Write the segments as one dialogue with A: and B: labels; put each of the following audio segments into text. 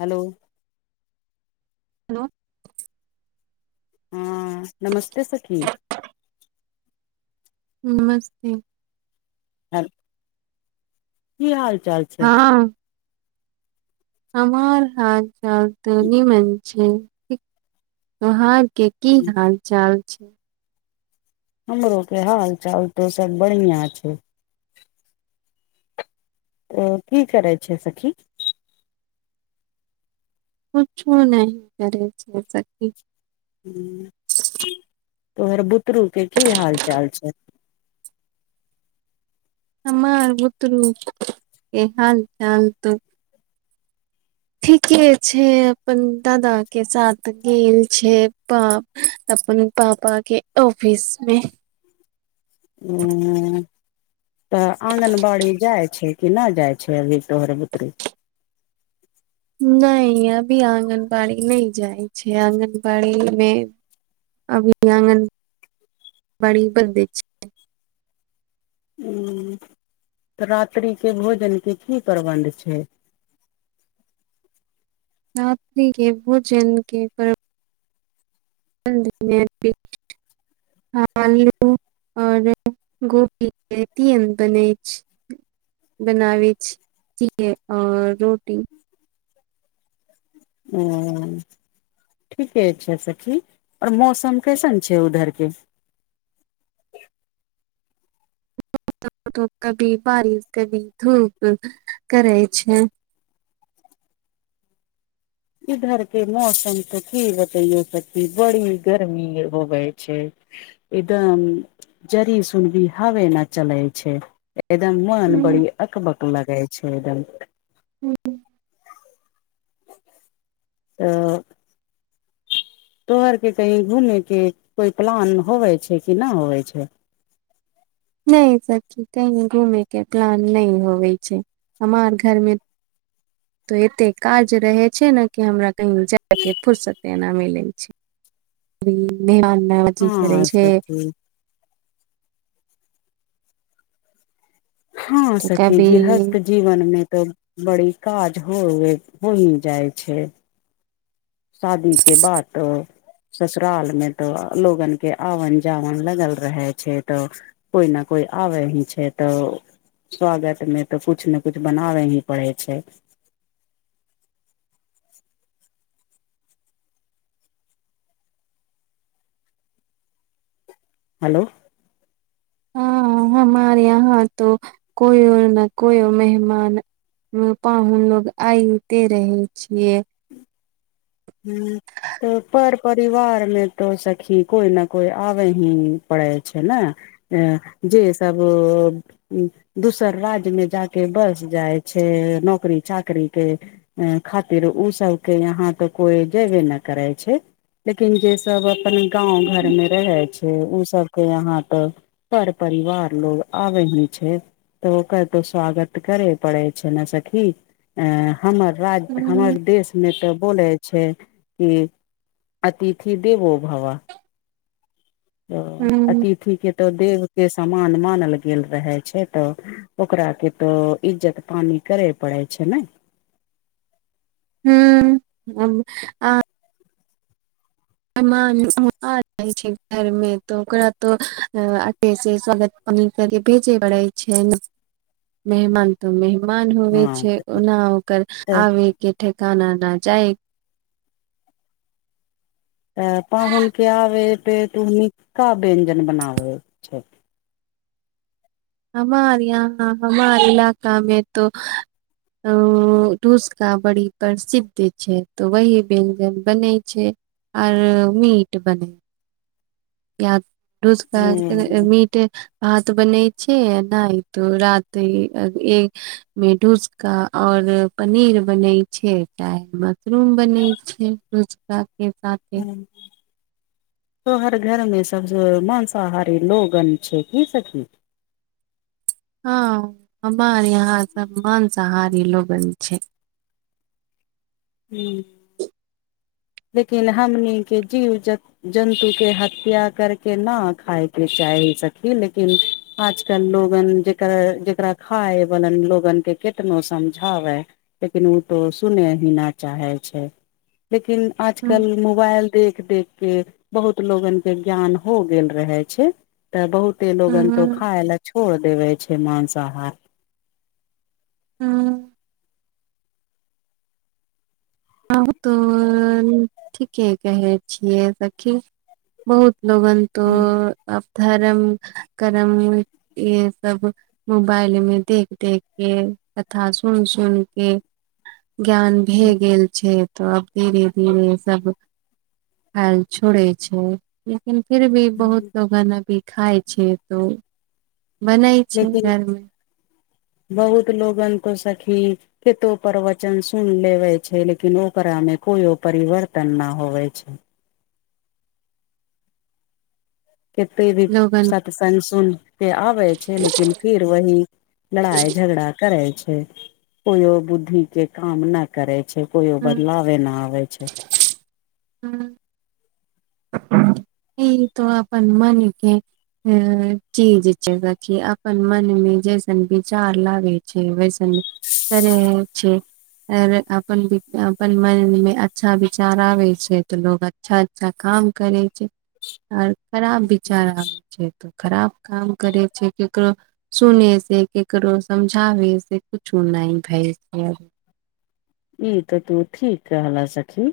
A: hello
B: hello
A: हँ नमस्ते सखी
B: नमस्ते
A: आ [unintelligible] की हाल चाल छै
B: हँ हमार हाल जाल तनी मणि छैे ठीक त्योहार कि की हाल चाल
A: हमरो के हाल चाल तो सब बढ़िया छै की करै छै सखी
B: कुछो नहि करै छै सखि
A: ह तोहर बुतरू के की हाल चाल छै
B: हमर बुतरू हाल चाल त ठीके छै अपन दादा के साथ गेल छै पा अपन पापा के ऑफिस
A: ह [inaudible] तऽ आँगनबाड़ी जाय छै कि नहि जाइ छै अभी तोहर बुतरू
B: नहि अभी आंगनबाड़ी नहि जाइ छै आगनबाड़ी मे अभी आङगन बाड़ी बन छै
A: रात्रि के भोजन के की प्रबंध छै
B: राति के भोजन के प्रबंध आलू और [unintelligible] गोपी [unintelligible] तीन बनै छै बनाबै भुजीया और रोटी
A: हु ठीके छै सखी और मौसम कैसन छै उधर के
B: कभी बारिश कभी धूप करै छै
A: इधर के मौसम के की बतैयो सखी बड़ी गर्मी होबे छै ई ते जरी सुन भी हावे न चले छै एकदम मन
B: हम्म,
A: बड़ी अकबक लगे छै एकदम तऽ तोहर केँ कही घूमे केँ कोई प्लान होवे छै कि नऽ होवे छै
B: नहि सखी कही घूमे के प्लान नहि होवे छै हमार घर मे तो एते काज रहे छै नऽ कि हमरा कही जाय के फुर्सते ना मिलै छै [unintelligible] करै
A: हँ
B: छै
A: सखी हँ
B: तऽ
A: सखी
B: कभी
A: गृहस्त जीवन मे तो बड़ी काज होवे हो ही जाइ छै शादी के बातऽ ससुराल मे तो लोगन के आवन जावन लगल रहे छै तो कोइ न कोइ आबे ही छै तऽ स्वागत मे तऽ कुछ नऽ कुछ बनाबे ही पड़े छै हेलो
B: हँ हमारे यहाँ तो कोइयो न कोइयो मेहमान अ, पाहुन लोग आयते रहै छिये
A: हूँ तो पर परिवार मे तो सखी कोइ नऽ कोइ आबे ही पड़े छै नऽ अ जे सब दोसर राज्यमे जाकेँ बस जाइ छै नौकरी चाकरी केँ खातिर उ सबके यहाँ तऽ कोई जेबे नहि करै छै लेकिन जे सब अपन गाँंव घर मे रहे छै ऊ सबके यहाँ तऽ पर परिवार लोक आबेही छै तऽ ओकर तऽ स्वागत करे पड़े छै नऽ सखी ए हमर राज्य
B: हुँ
A: हमर देश मे तऽ बोले छै कि अतिथि देवो भवः तऽ अतिथि के तऽ देव के समान मानल गेल रहे छै तऽ ओकरा केँ तोऽ इज्जत पानी करे पड़े छै नऽ
B: हूँ अब आ मेहमान रहै छै घरमे तो ओकरा तो आगे सँ स्वागत कनी कनी भेजे पड़ै छै नऽ मेहमान तऽ मेहमान होवे
A: हँ
B: छै ओना ओकर
A: तऽ
B: आबे केँ ठेकाना नऽ जाय
A: तऽ पाहुन केँ आबे पे तो उ नीकका व्यंजन बनाबे छै
B: हमार यहाँ हमार इलाकामे तो ओ टूस्क का बड़ी प्रसिद्ध छै तो वही व्यंजन बनै छै और मीट बने या [unintelligible]
A: हूँ
B: मिट भात बनै छै आ नहि तो रात [unintelligible] मेडूसका और पनीर बनै छै चाहे मशरूम बनै छै [unintelligible] केँ
A: हँ तोहर घरमे सब जो मांसाहारी लोगन छै की सखी
B: हँ हमर यहाँ सब मांसाहारी लोगन छै
A: हूँ लेकिन हमनीे केँ जीव जंतु जन्तु केँ हत्या करके ना खायके चााही सखी लेकिन आजकल लोगन जेकर जेकरा खाय बाल लोगन के कितनो समझाबै लेकिन उ तो सुने ही न चाहे छै लेकिन
B: हूँ
A: आजकल मोबाइल देख देख के बहुत लोगन के ज्ञान हो गेल रहे छै तऽ बहुते लोगन तो
B: हूँ
A: खाय ले छोड़ देवे छै मांसाहार
B: हूँ उ तो ठीके कहय छियै सखी बहुत लोगन तो अब धर्म कर्म ये सब मोबाइल में देख देख के कथा सुन सुन के ज्ञान भए गेल छै तऽ अब धीरे धीरे सब हल छोड़े छै लेकिन फिर भी बहुत लोगन अभी खाय छै तो बनै छै
A: लेकिन
B: घर में
A: बहुत लोगन तो सखी केतो प्रवचन सुन लेवे छै लेकिन ओकरा में कोइयो परिवर्तन न होवे छै केते भी
B: लोगन
A: सत्संग सुनके अबय छै लेकिन फिर वही लड़ाई झगड़ा करै छै कोयो बुद्धि के काम न करै छै कोइयो बदलावे ना आवे छै
B: हूँ ई तो अपन मनके चीज छय सखी अपन मन में जैसन विचार लागै छै वैसन करे छै आर अपन अपन मन में अच्छा विचार आबे छै तऽ लोग अच्छा अच्छा काम करै छै आर खराब विचार आबै छै त खराब काम करै छै ककरो सुने से क केकरो समझाबे से कुछुना भय
A: ई त तू ठीक कहल सखी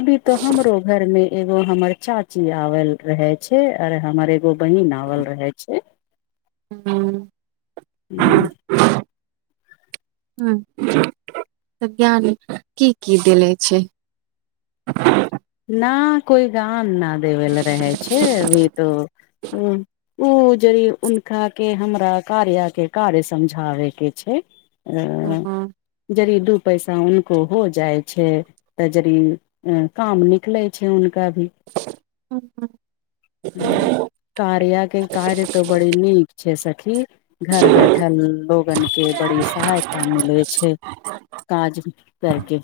A: अभी त हमरो घर में एगो हमर चाची आवल रहे छै और हमर एगो बहिन आवल रहे छै
B: हं
A: हूँ
B: हं तऽ ज्ञान की की देले छै
A: ना कोई गान ना देबे ल रहै छै अभी तो अं उ जे ह उनका के हमरा कार्याके कार्य समझाबे के छै आ
B: ह
A: यदि दू पैसा उनको हो जाइ छै तऽ यदि काम निकले छै हुनका भी
B: हँ
A: हं कार्या के कार्य तऽ बड़ी नीक छै सखी घर बैठल लोगन के बड़ी सहायता मिलै छै काज करके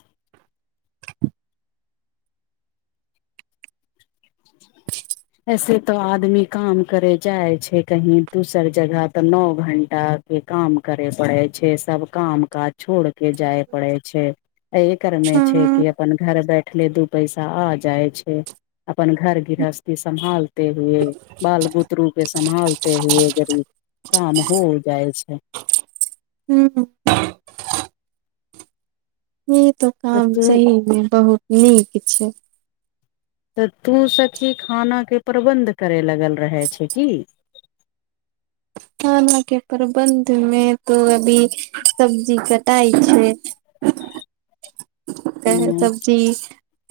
A: [unintelligible] ऐसे तो आदमी काम करे जाय छै कहीं दुसर जगह तऽ नओ घंटा के काम करे पड़े छै सब काम काज छोड़ के जाय पड़े छै एहि करमें छै कि अपन घर बैठले दू पैसा आ जाइ छै अपन घर गृहस्थी सम्भाल ते हुए बाल बुतरू के सम्भालते हुए जदी काम हो जाइ छै
B: हूँ ई त
A: तऽ
B: काम
A: तू
B: सही मे बहुत नीक छै
A: तऽ तू सखी खानाके प्रबन्ध करय लगल रहै छै की
B: खाना के प्रबन्ध मे तो अभी सब्जी के तइ छै त
A: हूँ
B: सब [unintelligible] चि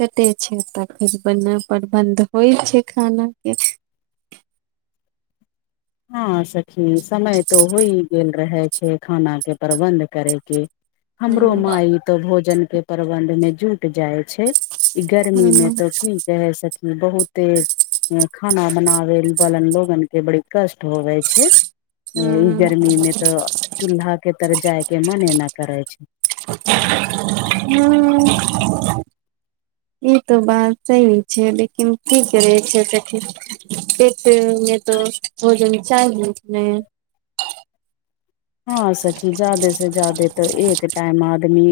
B: कटे छै त फेर ब परबंध होइ छै खाना के
A: हँ सखी समय तऽ होइ गेल रहै छै खाना के प्रबन्ध करै के हमरो
B: हूँ
A: माई तो भोजन के प्रबंध मे जुट जाइ छै ई गर्मि मीमे
B: हूँ
A: तो की कहे सकी बहुते खाना बनाबे बलन लोगन के बड़ी कष्ट होबे छै ई गर्मी मे तऽ चूल्हा के तर जाय के मने न करै छै
B: ह्म ई तो बात सही छै लेकिन की करे छै देख [unintelligible] से नहि तऽ भोजन चाहि [unintelligible] नहि
A: हा सखी जादे से जादे तऽ एक टाइम आदमी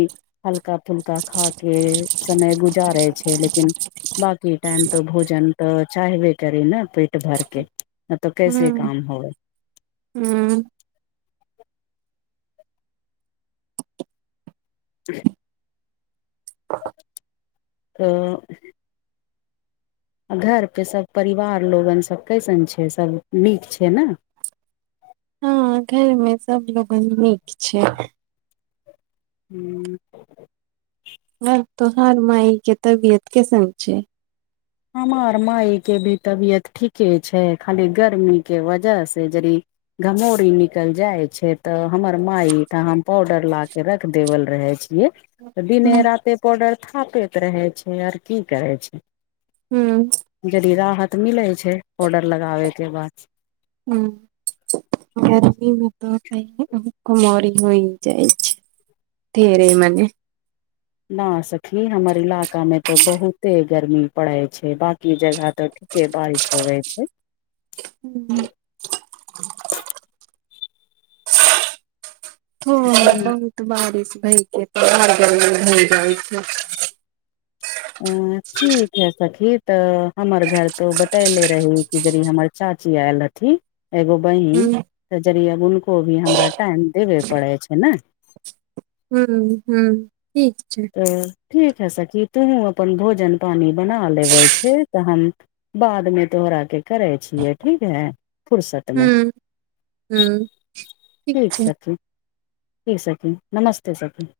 A: हल्का फुल्का खा के समय गुजारे छै लेकिन बाकी टाइम तऽ भोजन तऽ चाहबे करी ने पेट भरके नई तऽ कैसे
B: हूँ
A: काम होए
B: हूँ
A: [inaudible] [inaudible]
B: ह [unintelligible] [unintelligible]
A: तऽ आ घर पे सब परिवार लोगन सब कैसन छै सब नीक छै न
B: हँ घर मे सबलोगन नीक छै
A: हू [inaudible] [inaudible]
B: हँ तोहर माइ के तबियत कैसन छै
A: हमर माय के भी तबियत ठीके छै खाली गर्मी के वजह से जरी घमौरी निकल जाइ छै तऽ हमर माई तऽ हम पाउडर ला के रख देवल रहे छियए दिने
B: हुं
A: राते पाउडर थापैत रहे छै आओर की करे छै
B: हूँ
A: जदि राहत मिलै छै पॉवडर लगाबै के बाद
B: हुँ गर्मीमे तऽ आओर घमोरी हो जाइ छै [unintelligible]
A: ह
B: ढेरे
A: [unintelligible]
B: मने
A: [inaudible] ना सखी हमर इलाका मे तऽ बहुते गर्मी पड़े छै बाकी जगह तऽ बइसो वे छै [inaudible] [unintelligible]
B: हू [inaudible] [inaudible] हँ
A: ह
B: बहुत बारिश भय के त आर गर्मि भई जाइ छै
A: अ ठीक है सखी तऽ हमर घर तो बतैले रही कि यदि हमर चाची आय अथि एगो
B: हुं
A: बहिन त जरि उनको भी हमरा टाइम देबे पड़े छै ने
B: हूँ हूँ ठीक छै
A: त ठीक है सखी तुहूँ अपन भोजन पानी बना लेबे छै तऽ हम बाद मे तोहरा के करे छियै ठीक है फुरसत में
B: हुं हुं
A: ठीक सखी ठीक सखी नमस्ते सखी